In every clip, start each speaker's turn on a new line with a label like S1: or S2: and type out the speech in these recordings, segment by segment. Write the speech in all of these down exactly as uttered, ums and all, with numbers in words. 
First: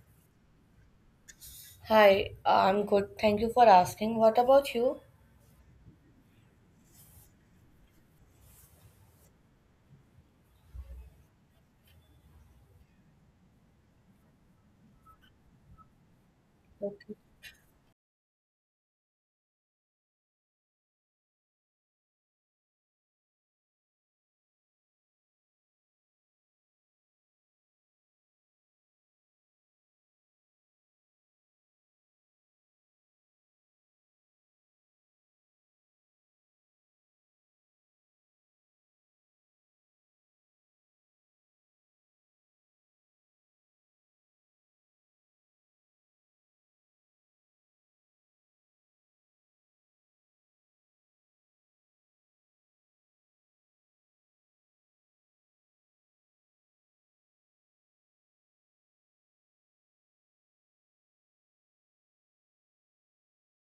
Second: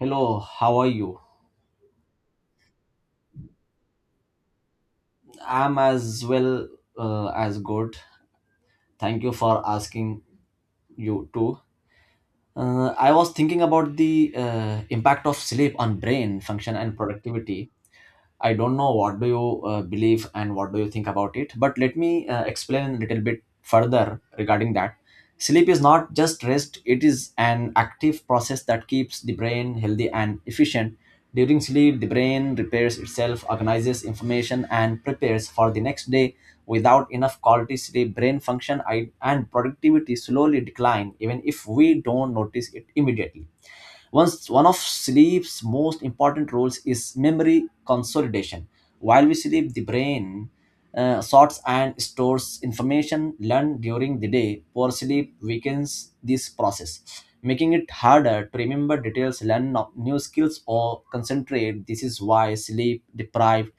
S1: Hello, how are you?
S2: Hi, I'm good. Thank you for asking. What about you?
S1: I'm as well uh, as good. Thank you for asking you too. Uh, I was thinking about the uh, impact of sleep on brain function and productivity. I don't know what do you uh, believe and what do you think about it, but let me uh, explain a little bit further regarding that. Sleep is not just rest, it is an active process that keeps the brain healthy and efficient. During sleep, the brain repairs itself, organizes information, and prepares for the next day. Without enough quality sleep, brain function i- and productivity slowly decline, even if we don't notice it immediately once one of sleep's most important roles is memory consolidation. While we sleep, the brain uh, sorts and stores information learned during the day. Poor sleep weakens this process, making it harder to remember details, learn no- new skills, or concentrate. This is why sleep deprived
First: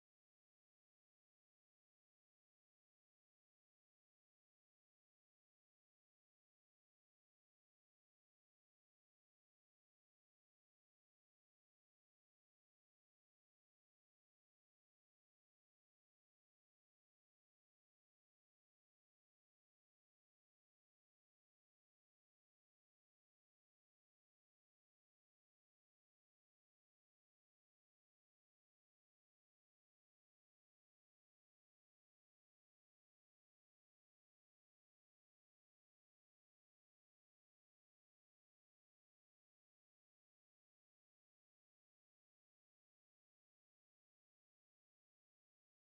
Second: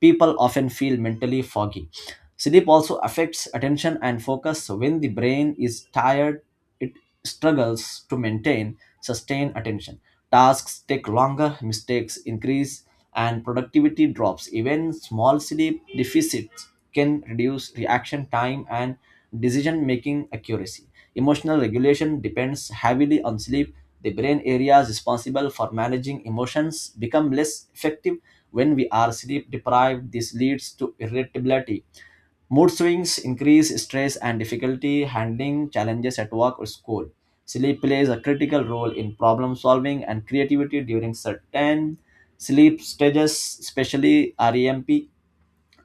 S1: people often feel mentally foggy. Sleep also affects attention and focus. When the brain is tired, it struggles to maintain sustain attention. Tasks take longer, mistakes increase, and productivity drops. Even small sleep deficits can reduce reaction time and decision making accuracy. Emotional regulation depends heavily on sleep. The brain areas responsible for managing emotions become less effective when we are sleep deprived. This leads to irritability. Mood swings increase stress and difficulty handling challenges at work or school. Sleep plays a critical role in problem solving and creativity during certain sleep stages, especially REM.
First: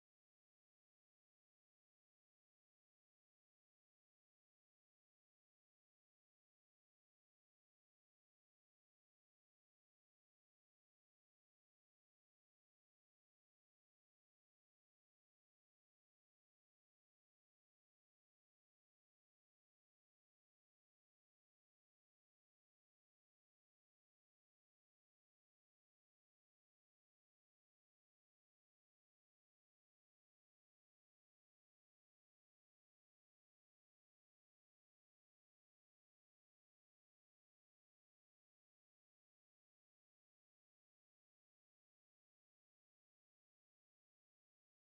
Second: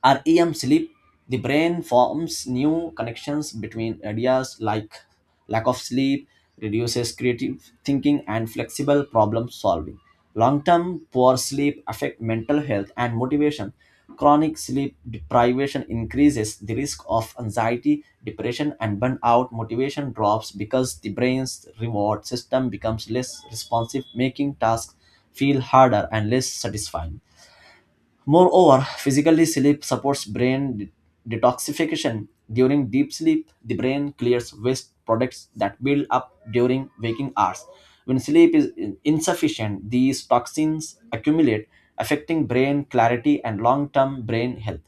S1: Our REM sleep, the brain forms new connections between ideas like lack of sleep, reduces creative thinking and flexible problem solving. Long-term poor sleep affect mental health and motivation. Chronic sleep deprivation increases the risk of anxiety, depression, and burnout. Motivation drops because the brain's reward system becomes less responsive, making tasks feel harder and less satisfying. Moreover, physically sleep supports brain de- detoxification. During deep sleep, the brain clears waste products that build up during waking hours. When sleep is in- insufficient, these toxins accumulate, affecting brain clarity and long-term brain health.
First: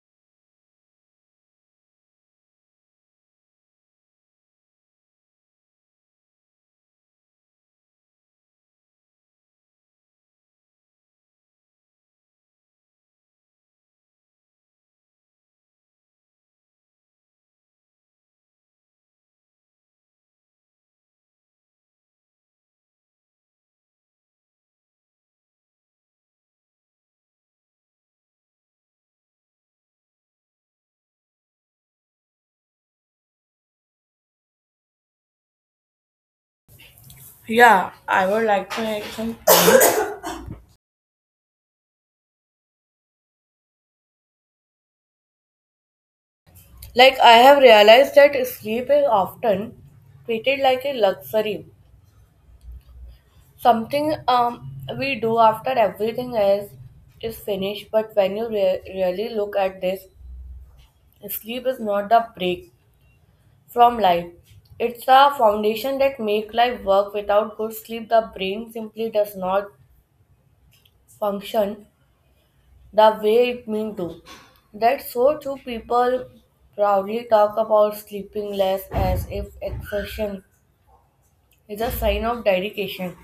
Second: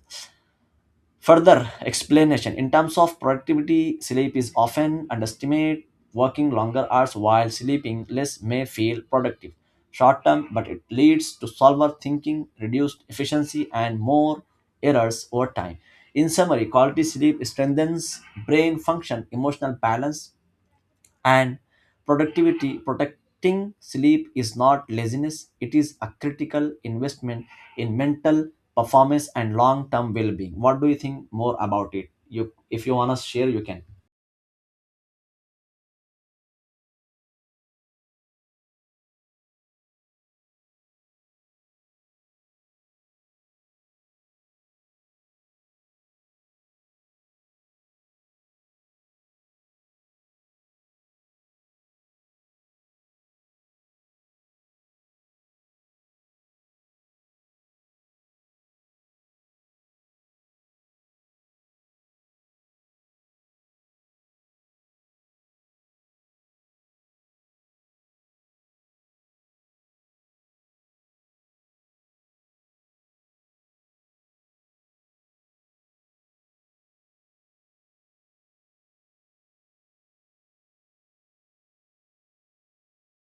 S1: Further explanation in terms of productivity, sleep is often underestimated. Working longer hours while sleeping less may feel productive short term, but it leads to slower thinking, reduced efficiency, and more errors over time. In summary, quality sleep strengthens brain function, emotional balance, and productivity. Protecting sleep is not laziness, it is a critical investment in mental performance and long-term well-being. What do you think more about it? You if you want to share you can.
S2: Yeah, I would like to make some. Like, I have realized that sleep is often treated like a luxury, something um, we do after everything else is finished. But when you re- really look at this, sleep is not the break from life. It's a foundation that make life work. Without good sleep, the brain simply does not function the way it means to. That's so true. People proudly talk about sleeping less as if exertion is a sign of dedication.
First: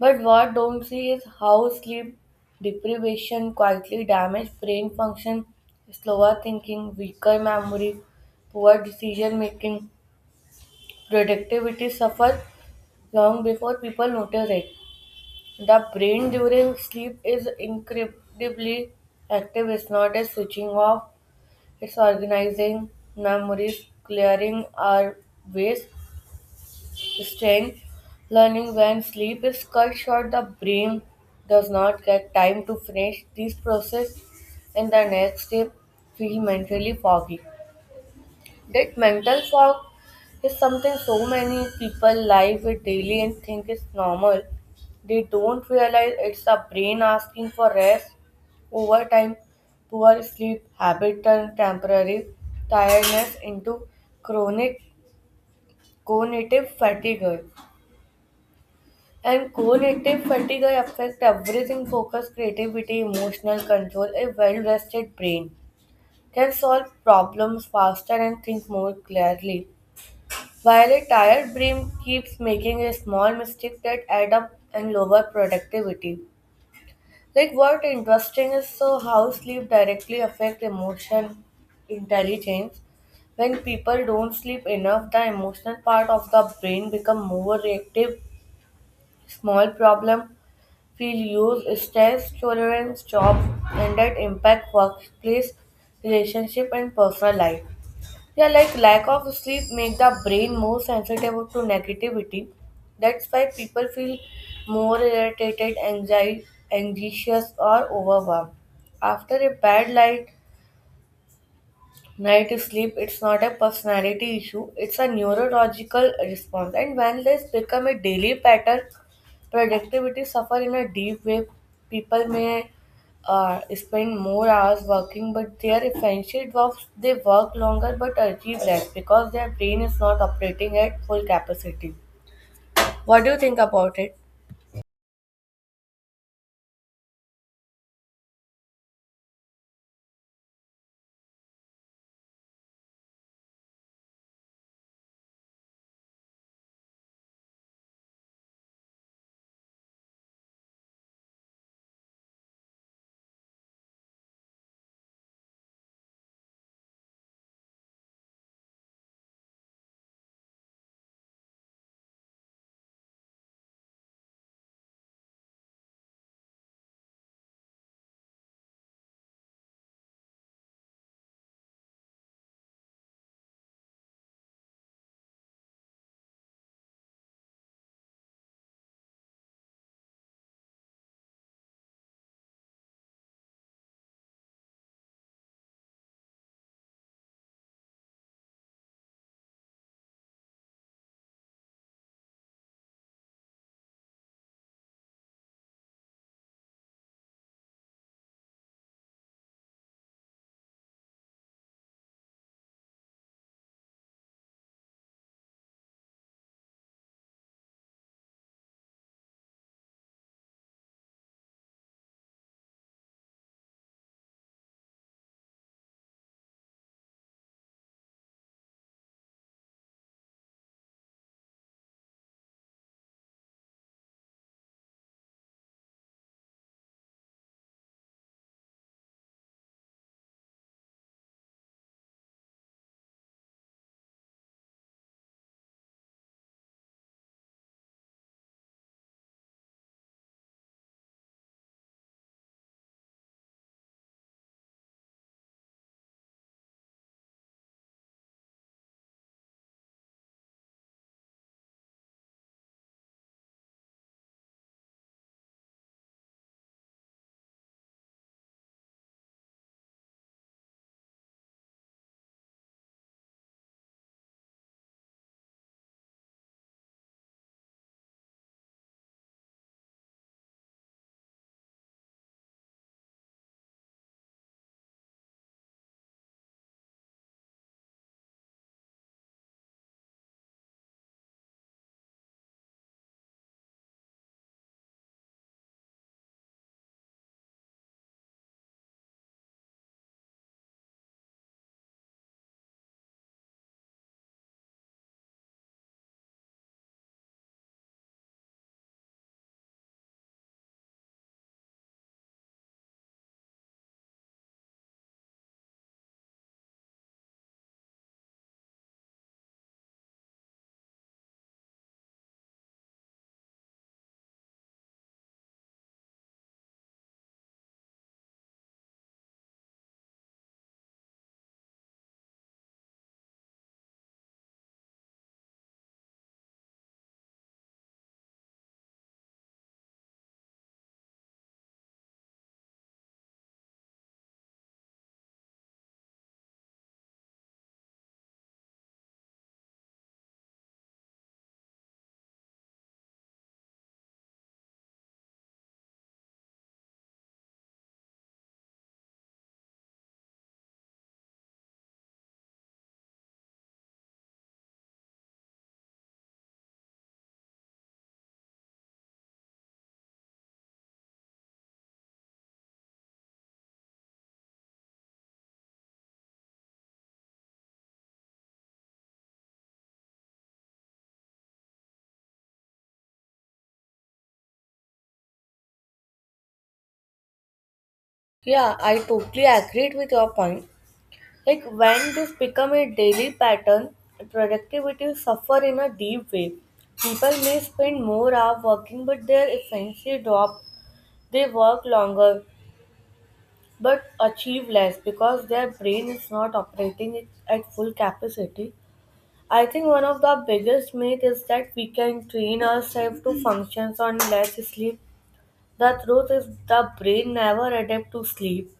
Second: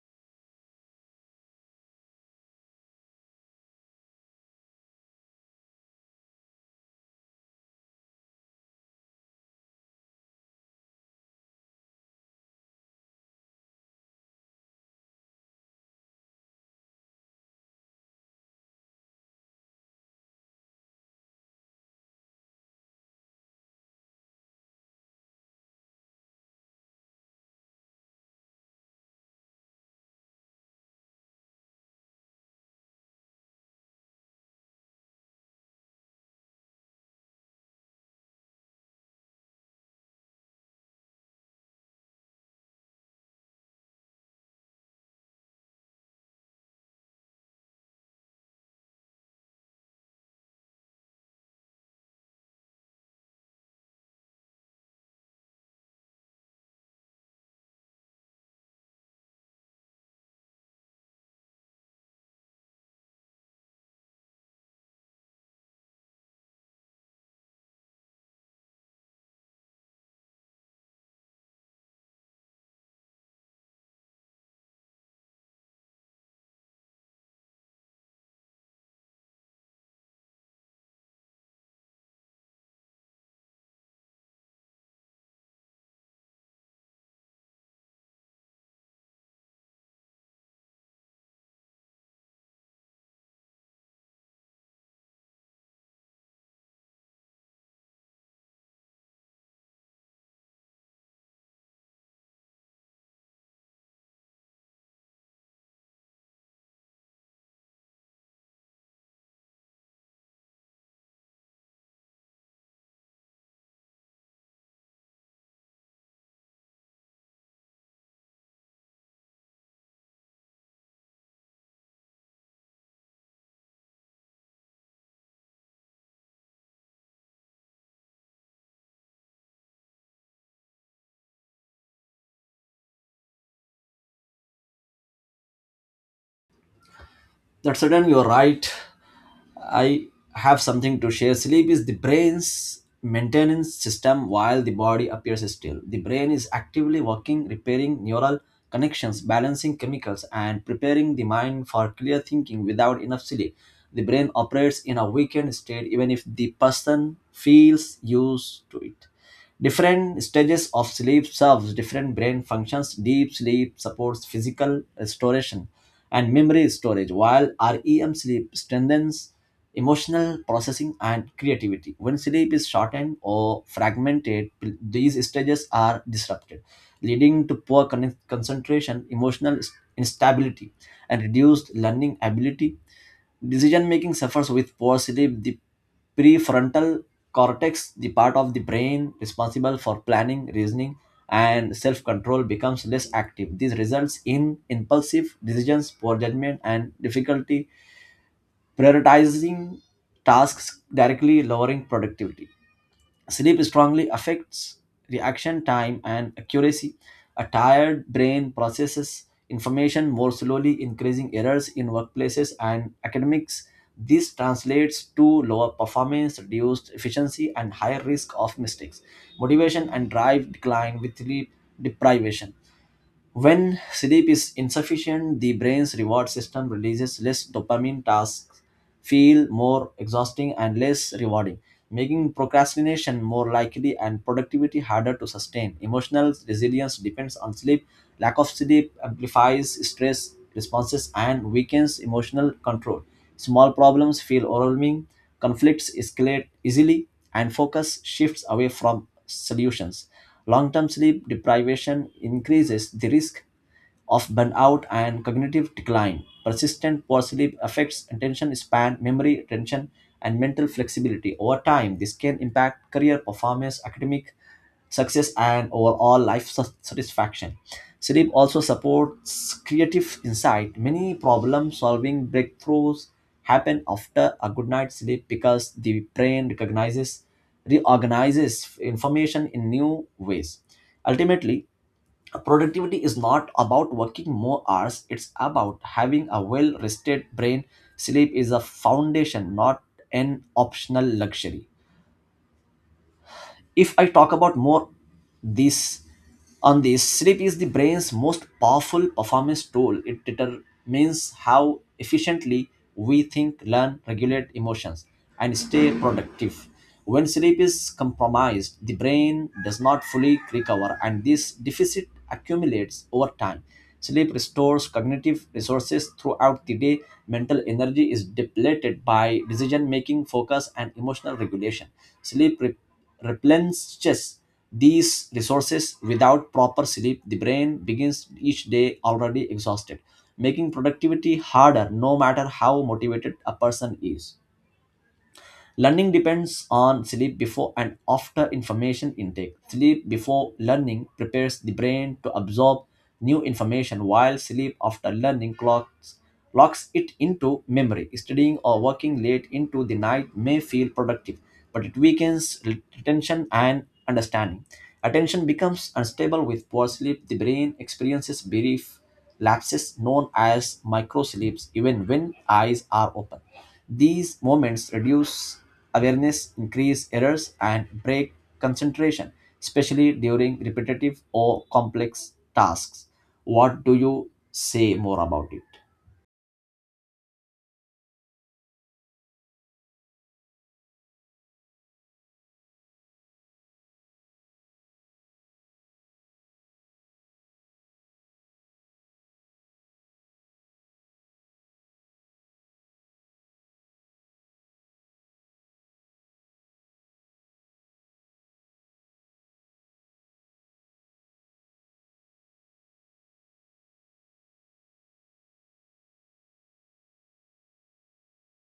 S2: But what don't see is how sleep deprivation quietly damages brain function, slower thinking, weaker memory, poor decision making, productivity suffers long before people notice it. The brain during sleep is incredibly active. It's not a switching off. It's organizing memories, clearing our waste strength, learning when sleep is cut short, the brain does not get time to finish these process, and the next day feel mentally foggy. That mental fog is something so many people live with daily and think is normal. They don't realize it's a brain asking for rest. Over time, poor sleep habit turn temporary tiredness into chronic cognitive fatigue. And cognitive fatigue affects everything focus, creativity, emotional control. A well rested brain can solve problems faster and think more clearly. While a tired brain keeps making a small mistake that add up and lower productivity. Like what interesting is so how sleep directly affect emotion intelligence. When people don't sleep enough, the emotional part of the brain become more reactive. Small problem feel use stress tolerance, job, and that impact workplace, relationship, and personal life. Yeah, like lack of sleep make the brain more sensitive to negativity. That's why people feel more irritated, anxiety, anxious, or overwhelmed. After a bad night, night sleep, it's not a personality issue, it's a neurological response. And when this become a daily pattern, productivity suffer in a deep way. People may uh, spend more hours working, but their essential jobs, they work longer but achieve less because their brain is not operating at full capacity. What do you think about it?
S1: That's certain, you're right. I have something to share. Sleep is the brain's maintenance system while the body appears still. The brain is actively working, repairing neural connections, balancing chemicals, and preparing the mind for clear thinking without enough sleep. The brain operates in a weakened state even if the person feels used to it. Different stages of sleep serves different brain functions. Deep sleep supports physical restoration and memory storage, while REM sleep strengthens emotional processing and creativity. When sleep is shortened or fragmented, p- these stages are disrupted, leading to poor con- concentration, emotional s- instability, and reduced learning ability. Decision making suffers with poor sleep. The prefrontal cortex, the part of the brain responsible for planning, reasoning, and self control, becomes less active. This results in impulsive decisions, poor judgment, and difficulty prioritizing tasks, directly lowering productivity. Sleep strongly affects reaction time and accuracy. A tired brain processes information more slowly, increasing errors in workplaces and academics. This translates to lower performance, reduced efficiency, and higher risk of mistakes. Motivation and drive decline with sleep deprivation. When sleep is insufficient, the brain's reward system releases less dopamine, tasks feel more exhausting and less rewarding, making procrastination more likely and productivity harder to sustain. Emotional resilience depends on sleep. Lack of sleep amplifies stress responses and weakens emotional control. Small problems feel overwhelming, conflicts escalate easily, and focus shifts away from solutions. Long term sleep deprivation increases the risk of burnout and cognitive decline. Persistent poor sleep affects attention span, memory retention, and mental flexibility. Over time, this can impact career performance, academic success, and overall life sat- satisfaction. Sleep also supports creative insight. Many problem solving breakthroughs happen after a good night's sleep because the brain recognizes, reorganizes information in new ways. Ultimately, productivity is not about working more hours, it's about having a well rested brain. Sleep is a foundation, not an optional luxury. If I talk about more this on this, sleep is the brain's most powerful performance tool. It determines how efficiently we think, learn, regulate emotions, and stay productive. When sleep is compromised, the brain does not fully recover, and this deficit accumulates over time. Sleep restores cognitive resources throughout the day. Mental energy is depleted by decision making, focus, and emotional regulation. Sleep replenishes these resources. Without proper sleep, the brain begins each day already exhausted, making productivity harder no matter how motivated a person is. Learning depends on sleep before and after information intake. Sleep before learning prepares the brain to absorb new information, while sleep after learning clocks, locks it into memory. Studying or working late into the night may feel productive, but it weakens retention and understanding. Attention becomes unstable with poor sleep. The brain experiences brief lapses known as microsleeps even when eyes are open. These moments reduce awareness, increase errors, and break concentration, especially during repetitive or complex tasks. What do you say more about it?
S2: Yeah, I totally agreed with your point. Like when this become a daily pattern, productivity suffer in a deep way. People may spend more hours working, but their efficiency drop. They work longer, but achieve less because their brain is not operating it at full capacity. I think one of the biggest myths is that we can train ourselves to functions on less sleep. The truth is the brain never adapt to sleep.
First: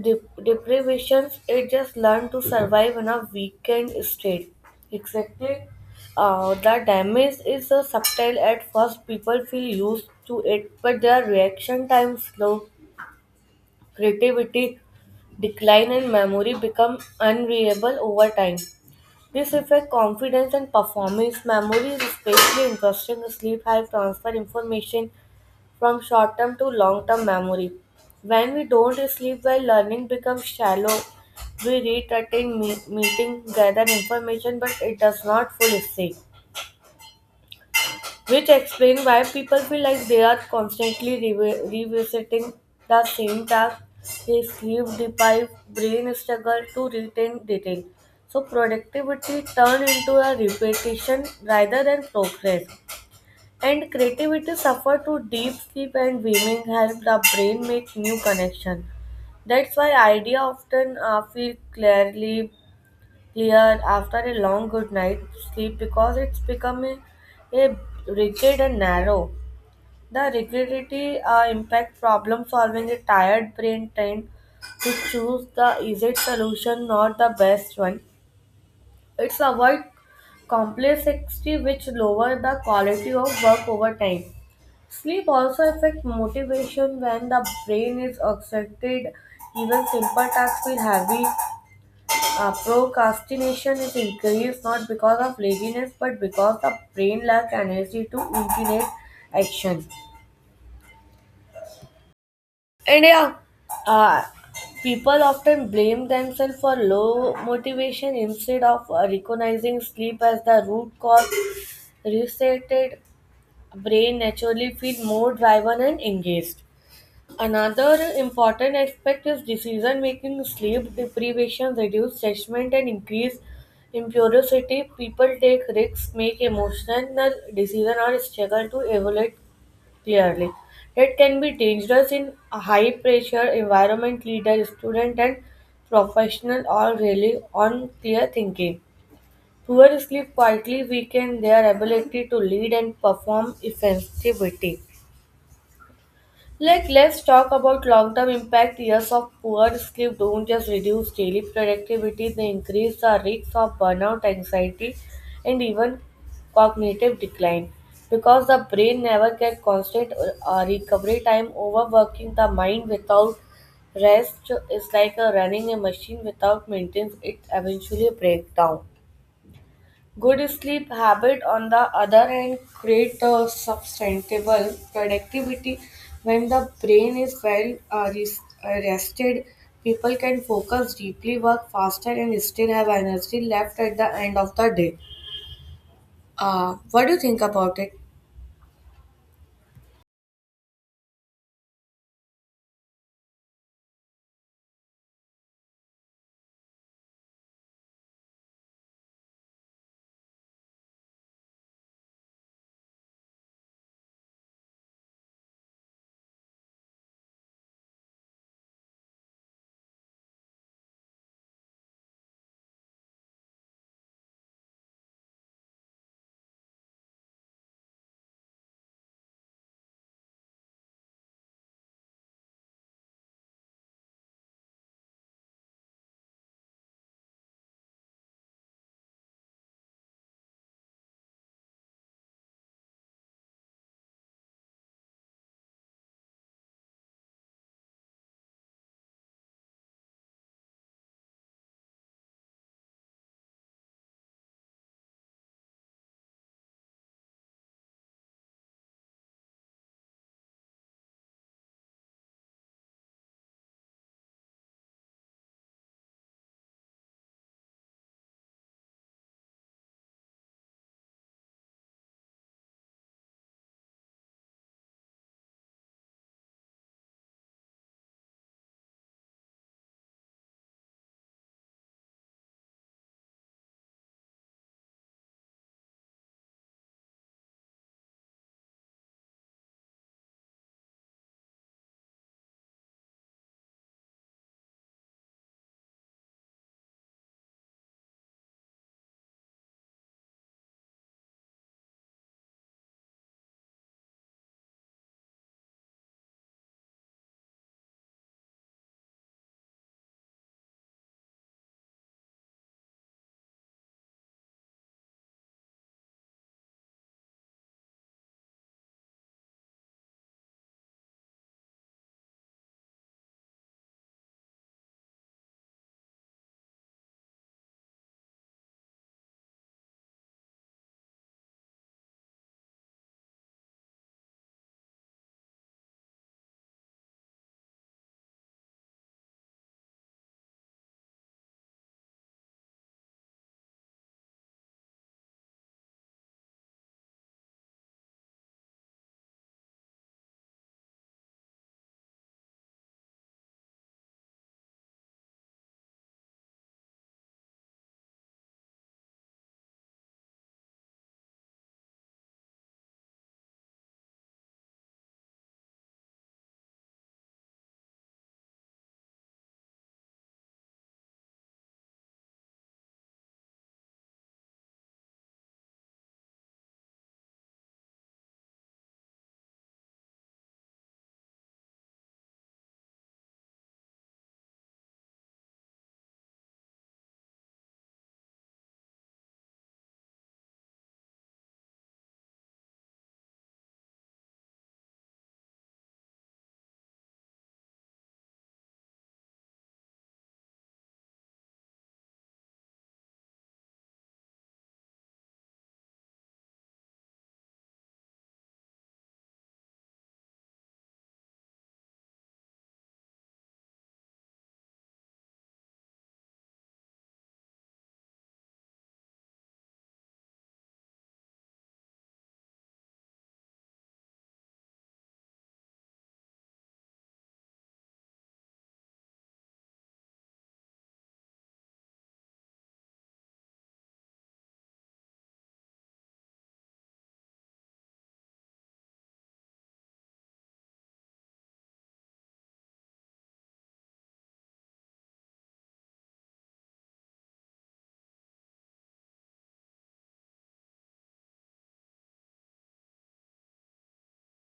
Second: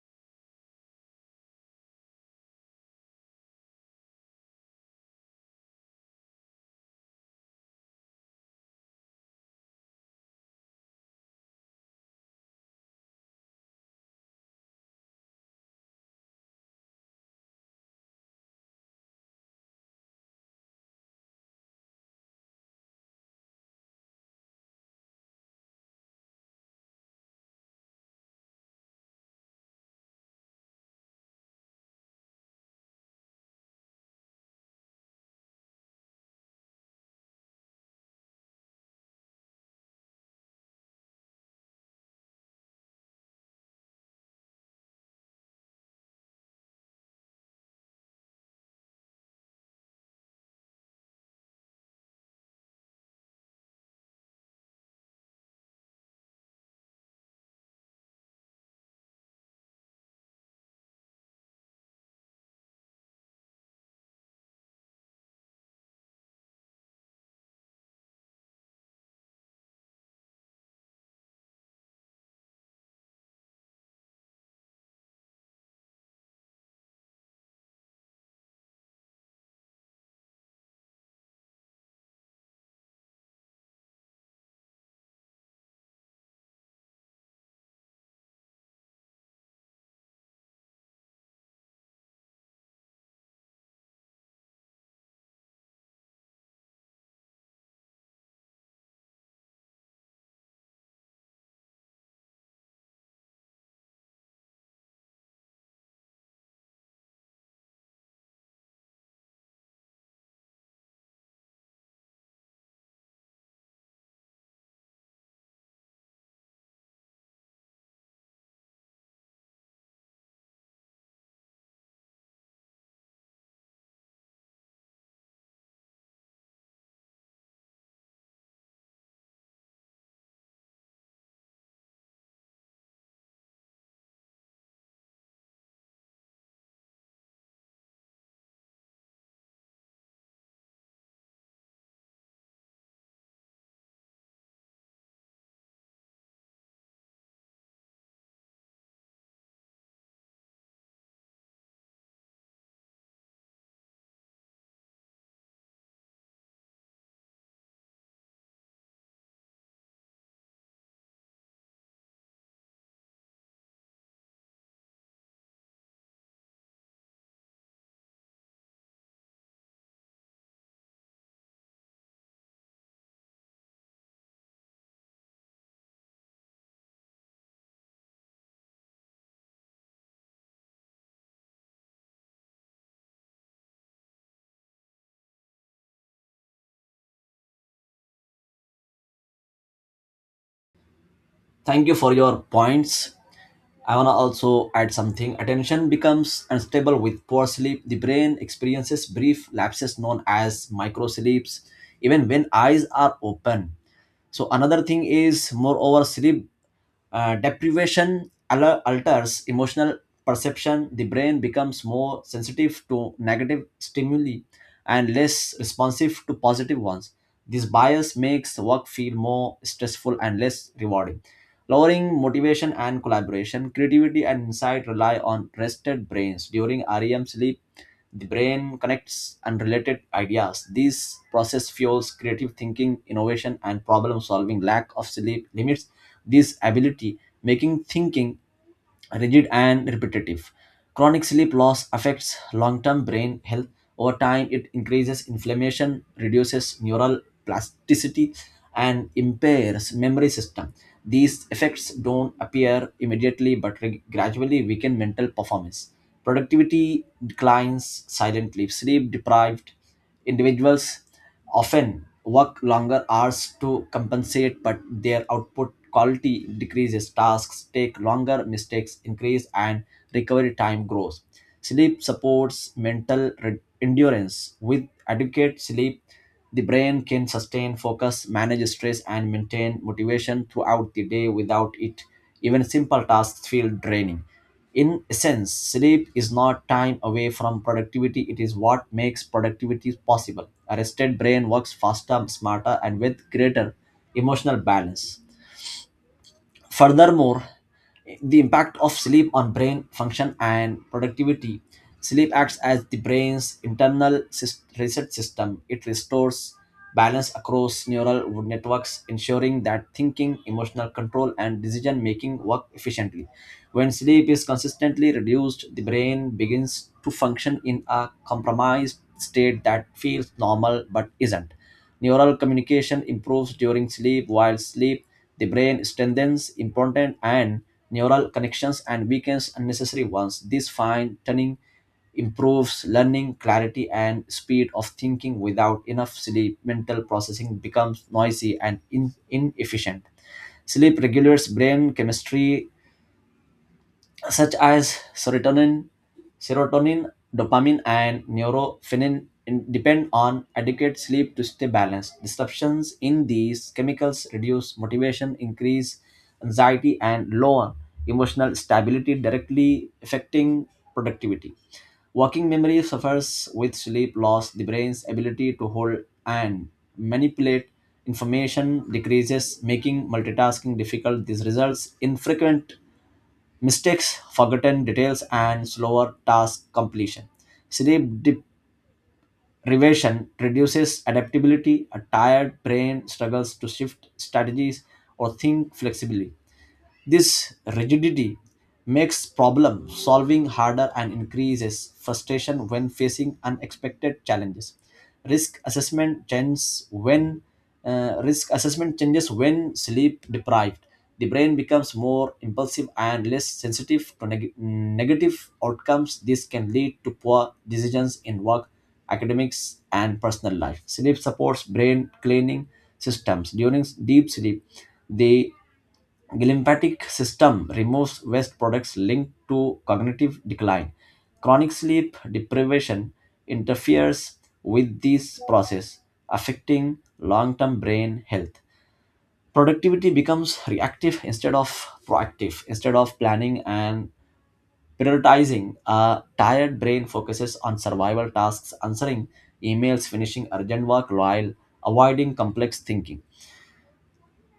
S2: Dep- deprivations it just learned to survive in a weakened state exactly. uh, the damage is uh, subtle at first people feel used to it but their reaction time slow creativity decline and memory become unreliable over time this affects confidence and performance. Memory is especially interesting. Sleep helps transfer information from short-term to long-term memory. When we don't sleep well, learning becomes shallow. We read, attend me- meeting, gather information, but it does not fully stick which explain why people feel like they are constantly revi- revisiting the same task. They sleep deprived, brain struggle to retain detail. So productivity turn into a repetition rather than progress. And creativity suffer to deep sleep and dreaming help the brain make new connection. That's why idea often uh, feel clearly clear after a long good night's sleep because it's become a, a rigid and narrow. The rigidity uh, impact problem solving a tired brain tend to choose the easy solution, not the best one. It's avoid complexity which lower the quality of work over time. Sleep also affects motivation when the brain is exhausted. Even simple tasks feel heavy. uh, procrastination is increased not because of laziness but because the brain lacks energy to inclinate action. And yeah, uh, people often blame themselves for low motivation instead of uh, recognizing sleep as the root cause. Resetted brain naturally feel more driven and engaged. Another important aspect is decision making. Sleep deprivation reduces judgment and increase impurity. People take risks, make emotional decision, or struggle to evaluate clearly. That can be dangerous in a high pressure environment. Leader, student, and professional all rely on clear thinking. Poor sleep quietly weaken their ability to lead and perform effectively. Like, let's talk about long-term impact. Years of poor sleep don't just reduce daily productivity, they increase the risk of burnout, anxiety, and even cognitive decline. Because the brain never gets constant uh, recovery time, overworking the mind without rest is like a running a machine without maintenance, it eventually breaks down. Good sleep habit, on the other hand, create a sustainable productivity. When the brain is well uh, res- uh, rested, people can focus deeply, work faster, and still have energy left at the end of the day. Uh, what do you think about it?
S1: Thank you for your points. I wanna also add something. Attention becomes unstable with poor sleep. The brain experiences brief lapses known as microsleeps, even when eyes are open. So another thing is, moreover, sleep uh, deprivation al- alters emotional perception. The brain becomes more sensitive to negative stimuli and less responsive to positive ones. This bias makes work feel more stressful and less rewarding, lowering motivation and collaboration. Creativity and insight rely on rested brains. During REM sleep, the brain connects unrelated ideas. This process fuels creative thinking, innovation, and problem solving. Lack of sleep limits this ability, making thinking rigid and repetitive. Chronic sleep loss affects long term brain health. Over time, it increases inflammation, reduces neural plasticity, and impairs memory system. These effects don't appear immediately but re- gradually weaken mental performance. Productivity declines silently. Sleep deprived individuals often work longer hours to compensate, but their output quality decreases. Tasks take longer, mistakes increase, and recovery time grows. Sleep supports mental re- endurance. With adequate sleep, the brain can sustain focus, manage stress, and maintain motivation throughout the day. Without it, even simple tasks feel draining. In essence, sleep is not time away from productivity, it is what makes productivity possible. A rested brain works faster, smarter, and with greater emotional balance. Furthermore, the impact of sleep on brain function and productivity. Sleep acts as the brain's internal sys- reset system. It restores balance across neural wood networks, ensuring that thinking, emotional control, and decision making work efficiently. When sleep is consistently reduced, the brain begins to function in a compromised state that feels normal but isn't. Neural communication improves during sleep. While sleep, the brain strengthens important and neural connections and weakens unnecessary ones. This fine tuning improves learning, clarity, and speed of thinking. Without enough sleep, mental processing becomes noisy and in- inefficient. Sleep regulates brain chemistry such as serotonin, serotonin, dopamine, and neurofenin in- depend on adequate sleep to stay balanced. Disruptions in these chemicals reduce motivation, increase anxiety, and lower emotional stability, directly affecting productivity. Working memory suffers with sleep loss. The brain's ability to hold and manipulate information decreases, making multitasking difficult. This results in frequent mistakes, forgotten details, and slower task completion. Sleep deprivation reduces adaptability. A tired brain struggles to shift strategies or think flexibly. This rigidity makes problem solving harder and increases frustration when facing unexpected challenges. Risk assessment changes when uh, Risk assessment changes when sleep deprived. The brain becomes more impulsive and less sensitive to neg- negative outcomes. This can lead to poor decisions in work, academics, and personal life. Sleep supports brain cleaning systems. During deep sleep, the Glymphatic system removes waste products linked to cognitive decline. Chronic sleep deprivation interferes with this process, affecting long-term brain health. Productivity becomes reactive instead of proactive. Instead of planning and prioritizing, a tired brain focuses on survival tasks, answering emails, finishing urgent work while avoiding complex thinking.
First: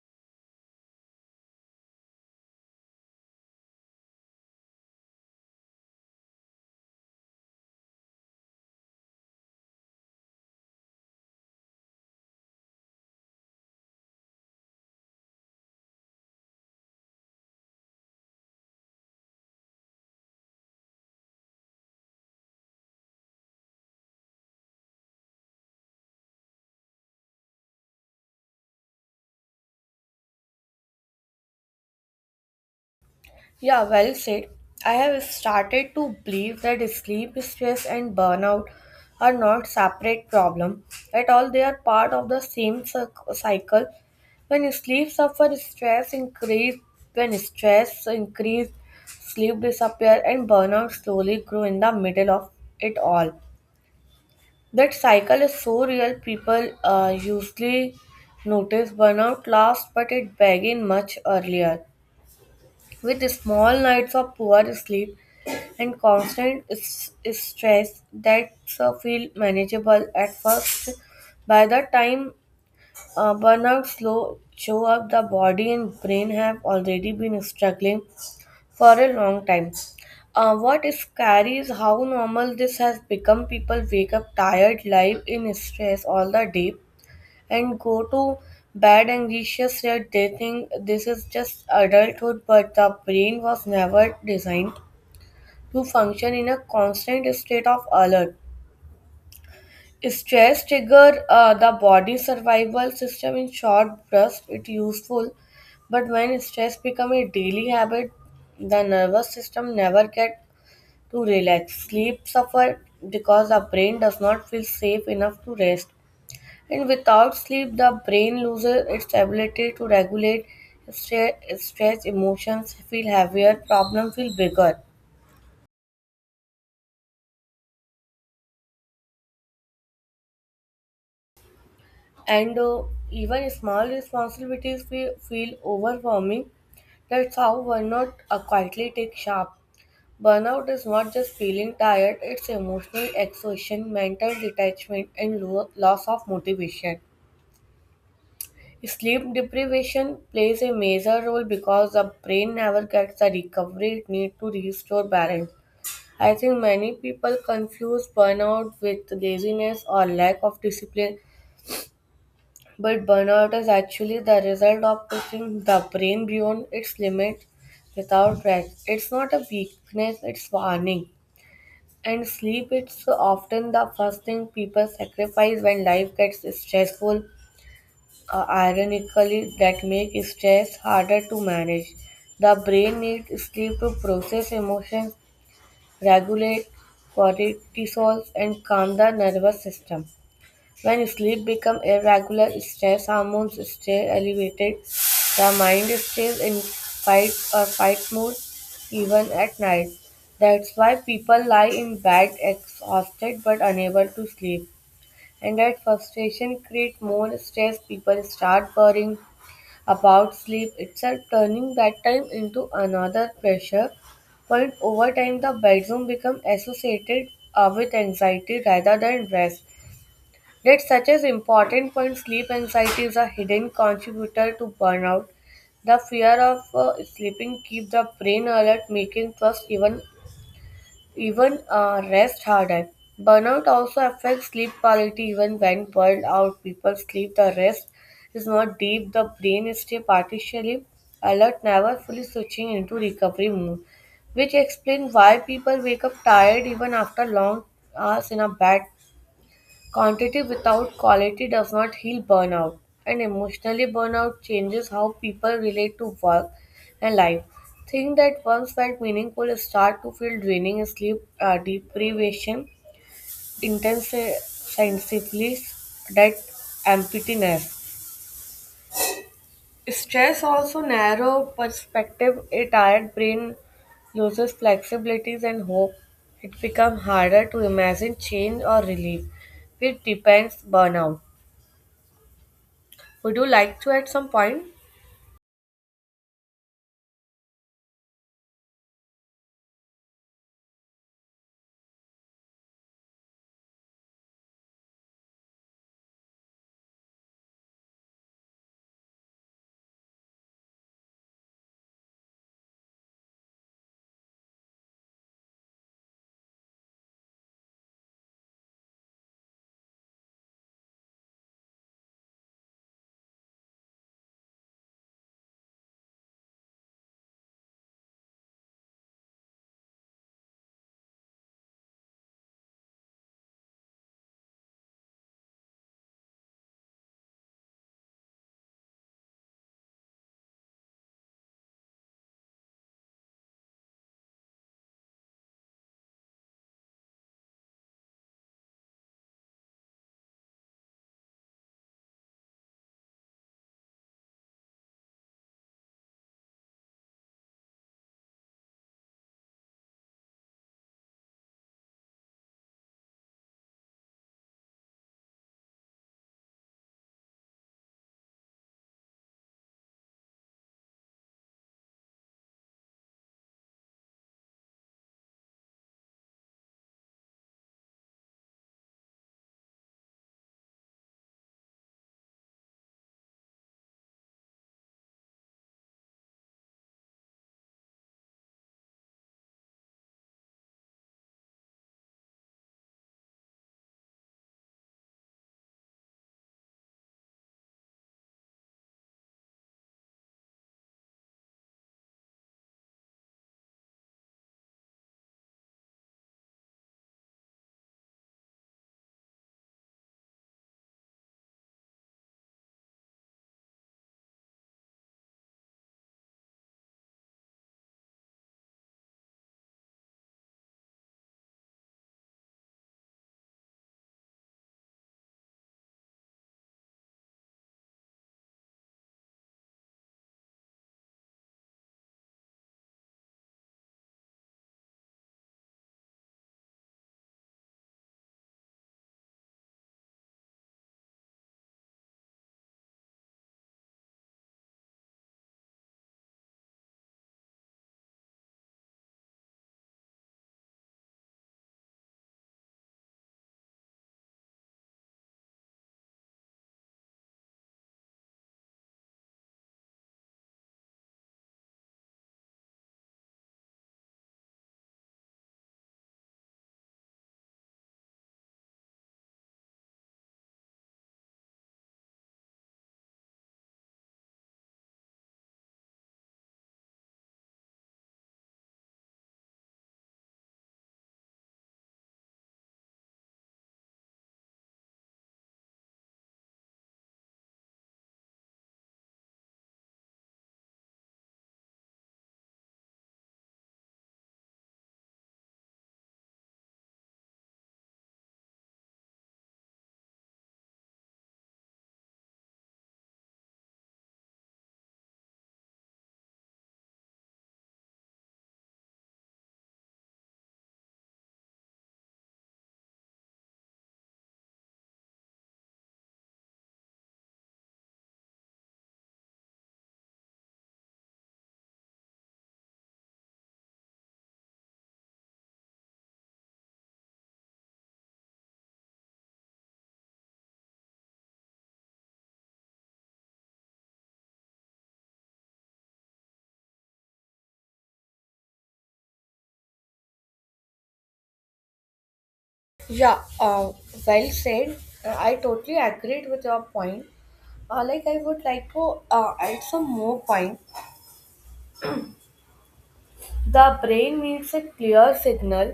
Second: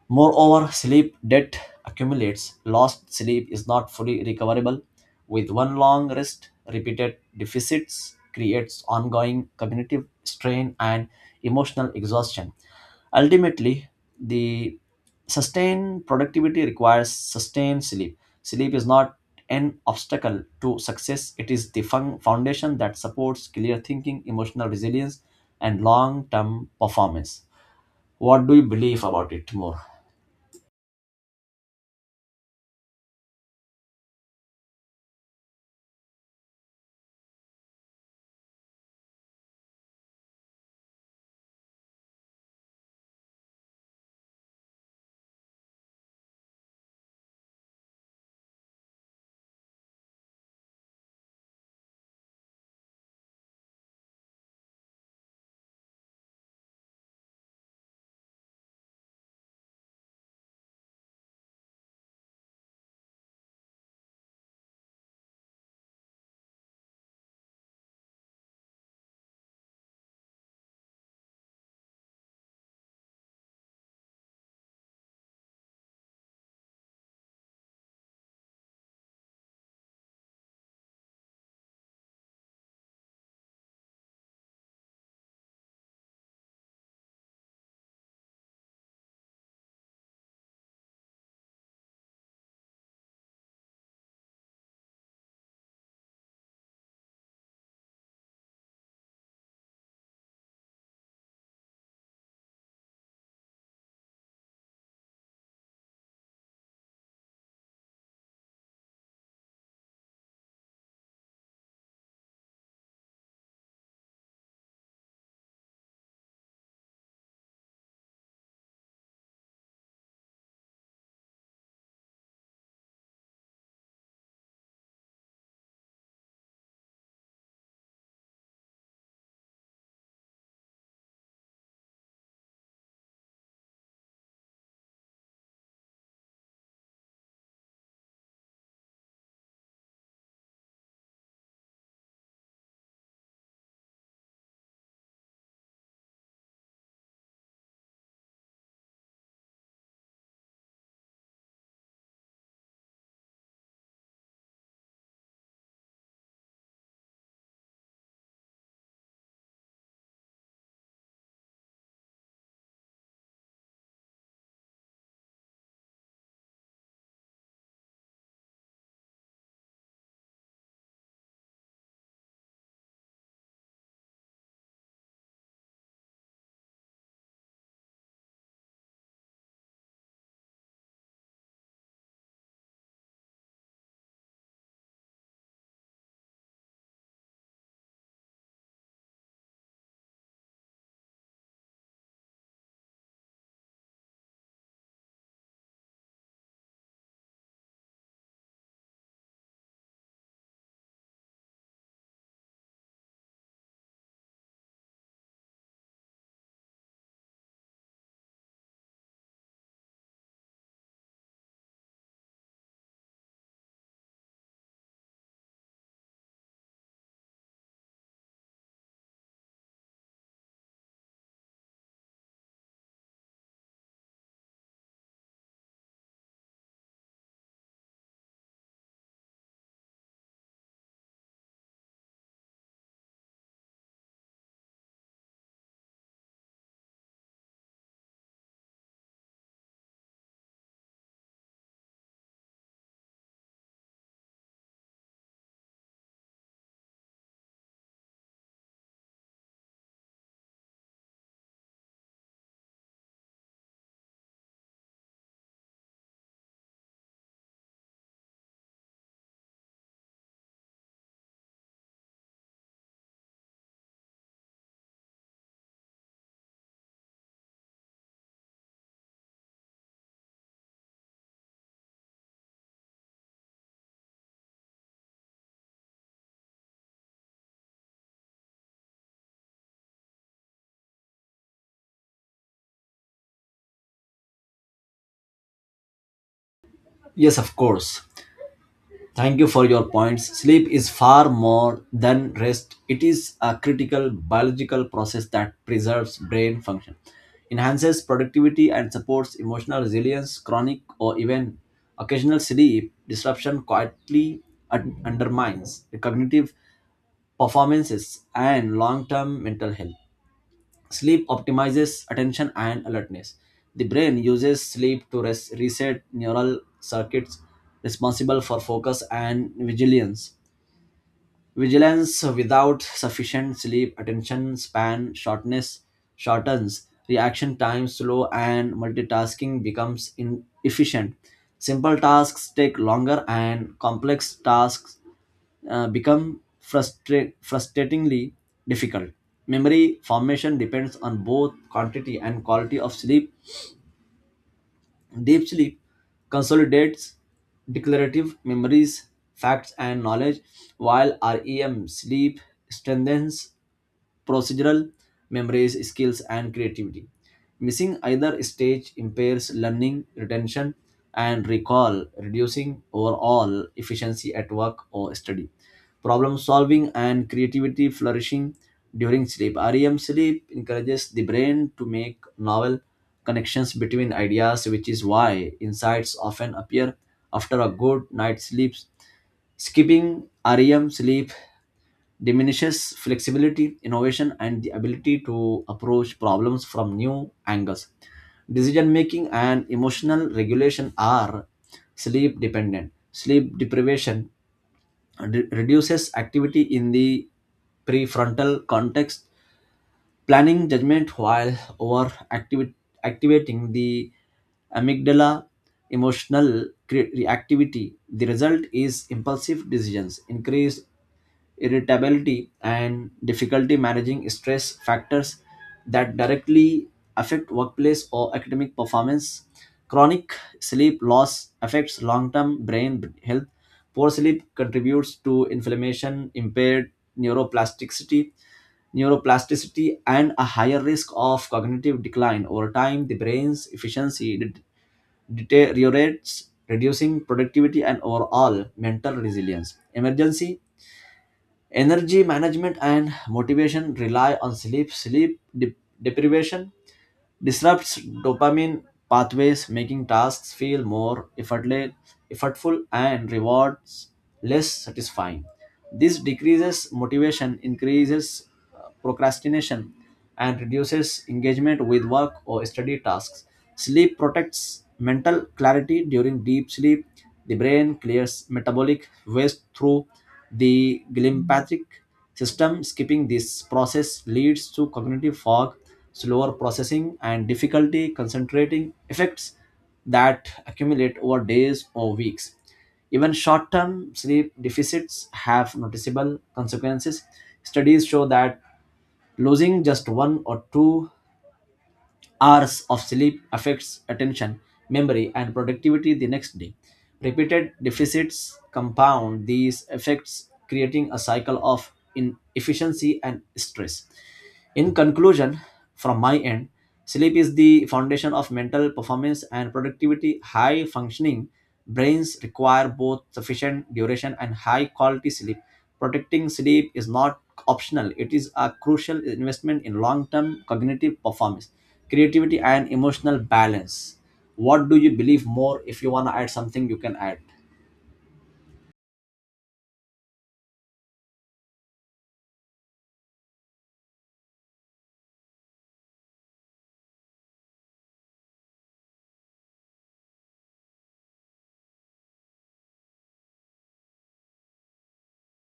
S1: Moreover, sleep debt accumulates. Lost sleep is not fully recoverable, with one long rest. Repeated deficits creates ongoing cognitive strain and emotional exhaustion. Ultimately, the sustained productivity requires sustained sleep. Sleep is not an obstacle to success, it is the fun- foundation that supports clear thinking, emotional resilience, and long term performance. What do you believe about it more?
S2: Yeah, well said. I have started to believe that sleep stress and burnout are not separate problem at all. They are part of the same circ- cycle. When sleep suffers, stress increase. When stress increase, sleep disappear and burnout slowly grow in the middle of it all. That cycle is so real. People uh, usually notice burnout last, but it begins much earlier. With small nights of poor sleep, and constant s- stress that's uh, feel manageable at first. By the time uh, burnout slow show up, the body and brain have already been struggling for a long time. Uh, what is scary is how normal this has become. People wake up tired, live in stress all the day, and go to bed anxious. Yet they think this is just adulthood, but the brain was never designed who function in a constant state of alert. Stress trigger uh, the body survival system in short bursts. It's useful, but when stress becomes a daily habit, the nervous system never get to relax. Sleep suffer because the brain does not feel safe enough to rest. And without sleep, the brain loses its ability to regulate stre- stress. Emotions feel heavier, problems feel bigger, and uh, even small responsibilities fe- feel overwhelming. That's how burnout uh, quietly takes shape. Burnout is not just feeling tired, it's emotional exhaustion, mental detachment, and lo- loss of motivation. Sleep deprivation plays a major role because the brain never gets the recovery it needs to restore balance. I think many people confuse burnout with laziness or lack of discipline, but burnout is actually the result of pushing the brain beyond its limits without rest. It's not a weakness, it's warning. And sleep is often the first thing people sacrifice when life gets stressful. Uh, ironically, that makes stress harder to manage. The brain needs sleep to process emotions, regulate cortisol, and calm the nervous system. When sleep becomes irregular, stress hormones stay elevated. The mind stays in fight or fight mode even at night. That's why people lie in bed exhausted but unable to sleep. And that frustration creates more stress. People start worrying about sleep itself, turning bedtime into another pressure point. Over time, the bedroom becomes associated uh, with anxiety rather than rest. Yet such as important point sleep anxiety is a hidden contributor to burnout. The fear of uh, sleeping keeps the brain alert, making trust even even uh, rest harder. Burnout also affects sleep quality even when burned out people sleep the rest is not deep, the brain stay partially alert, never fully switching into recovery mode, which explains why people wake up tired even after long hours in a bed. Quantity without quality does not heal burnout, and emotionally burnout changes how people relate to work and life. Things that once felt meaningful start to feel draining, sleep uh, deprivation intensifies that emptiness. Stress also narrow perspective. A tired brain loses flexibilities and hope. It becomes harder to imagine change or relief, which depends burnout. Would you like to add some point?
S1: Yes, of course. Thank you for your points. Sleep is far more than rest. It is a critical biological process that preserves brain function, enhances productivity, and supports emotional resilience. Chronic or even occasional sleep disruption quietly un- undermines the cognitive performances and long term mental health. Sleep optimizes attention and alertness. The brain uses sleep to res- reset neural circuits responsible for focus and vigilance. Vigilance without sufficient sleep, attention span shortness shortens, reaction time slow, and multitasking becomes inefficient. Simple tasks take longer, and complex tasks uh, become frustra- frustratingly difficult. Memory formation depends on both quantity and quality of sleep. Deep sleep consolidates declarative memories, facts, and knowledge, while REM sleep strengthens procedural memories, skills, and creativity. Missing either stage impairs learning, retention, and recall, reducing overall efficiency at work or study. Problem solving and creativity flourishing during sleep. REM sleep encourages the brain to make novel connections between ideas, which is why insights often appear after a good night's sleep. Skipping REM sleep diminishes flexibility, innovation, and the ability to approach problems from new angles. Decision making and emotional regulation are sleep dependent. Sleep deprivation re- reduces activity in the prefrontal context, planning judgment while over activating the amygdala emotional cre- reactivity. The result is impulsive decisions, increased irritability, and difficulty managing stress factors that directly affect workplace or academic performance. Chronic sleep loss affects long term brain health. Poor sleep contributes to inflammation, impaired neuroplasticity, neuroplasticity, and a higher risk of cognitive decline. Over time, the brain's efficiency det- deteriorates, reducing productivity and overall mental resilience. Emergency Energy management and motivation rely on sleep. Sleep dep- deprivation disrupts dopamine pathways, making tasks feel more effortle- effortful and rewards less satisfying. This decreases motivation, increases uh, procrastination, and reduces engagement with work or study tasks. Sleep protects mental clarity during deep sleep. The brain clears metabolic waste through the glymphatic system. Skipping this process leads to cognitive fog, slower processing, and difficulty concentrating effects that accumulate over days or weeks. Even short term sleep deficits have noticeable consequences. Studies show that losing just one or two hours of sleep affects attention, memory, and productivity the next day. Repeated deficits compound these effects, creating a cycle of inefficiency and stress. In conclusion, from my end, sleep is the foundation of mental performance and productivity. High functioning brains require both sufficient duration and high quality sleep. Protecting sleep is not optional, it is a crucial investment in long term cognitive performance, creativity, and emotional balance. What do you believe more? If you want to add something, you can add.
S2: Yeah, uh, well said. Uh, I totally agreed with your point. Uh, like, I would like to uh, add some more point. The brain needs a clear signal.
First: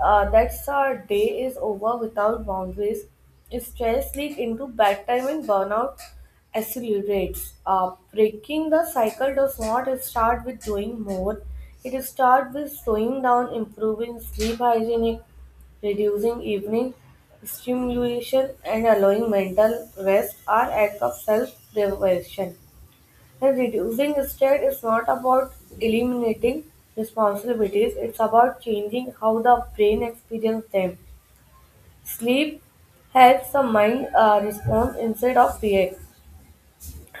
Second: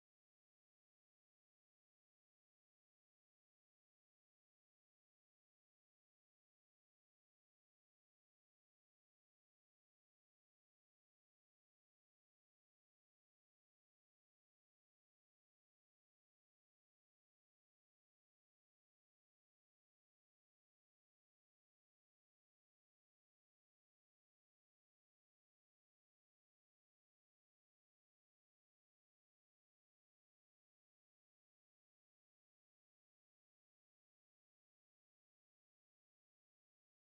S2: Uh, that's our day is over without boundaries. Stress leads into bad time and burnout accelerates. Uh, breaking the cycle does not start with doing more. It starts with slowing down, improving sleep hygiene, reducing evening stimulation, and allowing mental rest are acts of self-preservation. And reducing state is not about eliminating responsibilities, it's about changing how the brain experiences them. Sleep helps the mind uh, respond instead of react.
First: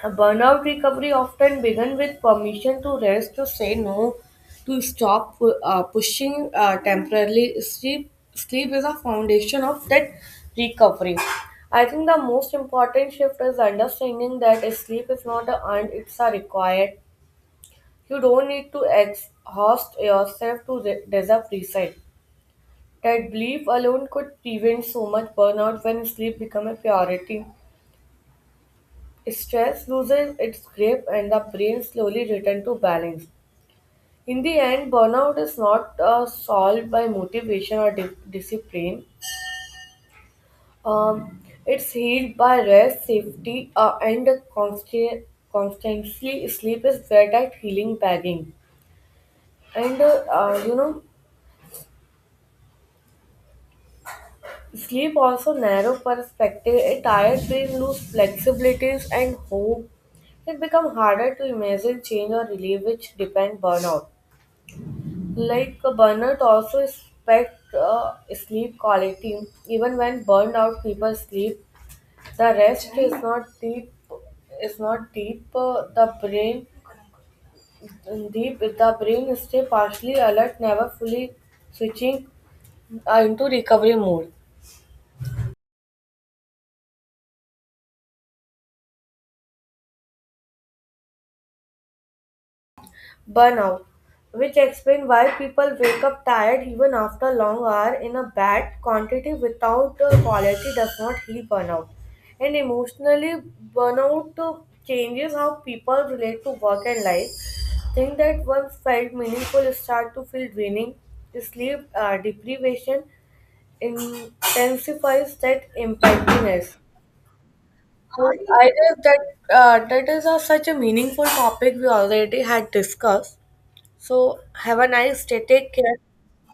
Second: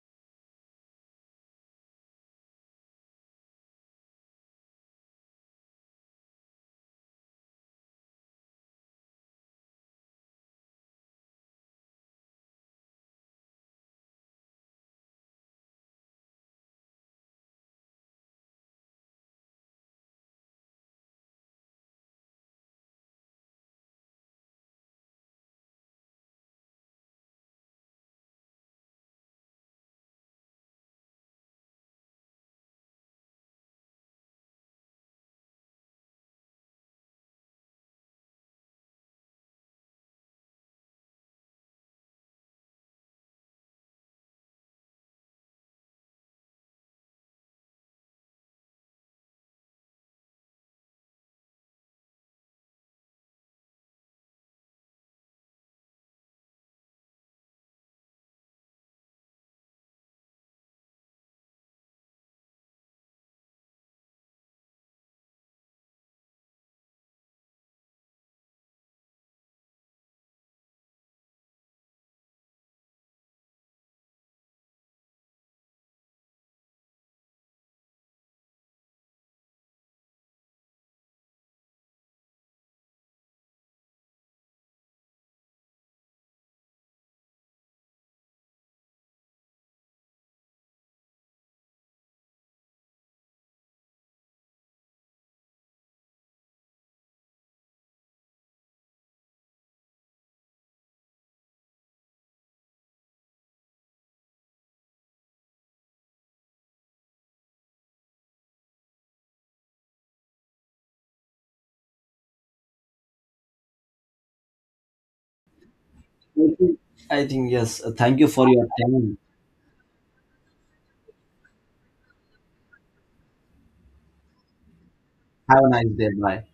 S2: Burnout recovery often begins with permission to rest, to say no, to stop pu- uh, pushing uh, temporarily. Sleep, sleep is a foundation of that recovery. I think the most important shift is understanding that sleep is not an earned, it's a required. You don't need to exhaust yourself to re- deserve reset. That belief alone could prevent so much burnout when sleep becomes a priority. Stress loses its grip and the brain slowly returns to balance. In the end, burnout is not uh, solved by motivation or di- discipline. Um, it's healed by rest, safety, uh, and constant, constantly sleep is where that healing bagging. And uh, uh, you know, sleep also narrow perspective. A tired brain lose flexibilities and hope. It become harder to imagine change or relief, which depend burnout. Like a burnout also expect uh, sleep quality. Even when burnout people sleep, the rest is not deep. Is not deep. uh, the brain deep. The brain stay partially alert, never fully switching uh, into recovery mode. burnout, which explains why people wake up tired even after long hour in a bad quantity without the quality does not heal burnout. And emotionally, burnout uh, changes how people relate to work and life. Things that once felt meaningful start to feel draining. Sleep uh, deprivation intensifies that emptiness.
S1: I think, yes. Thank
S2: So
S1: you
S2: I
S1: for your
S2: guess
S1: time.
S2: that uh, that is a, such a meaningful topic we already had discussed. So have a nice day.
S1: Have a
S2: Take
S1: nice
S2: care.
S1: day. Bye.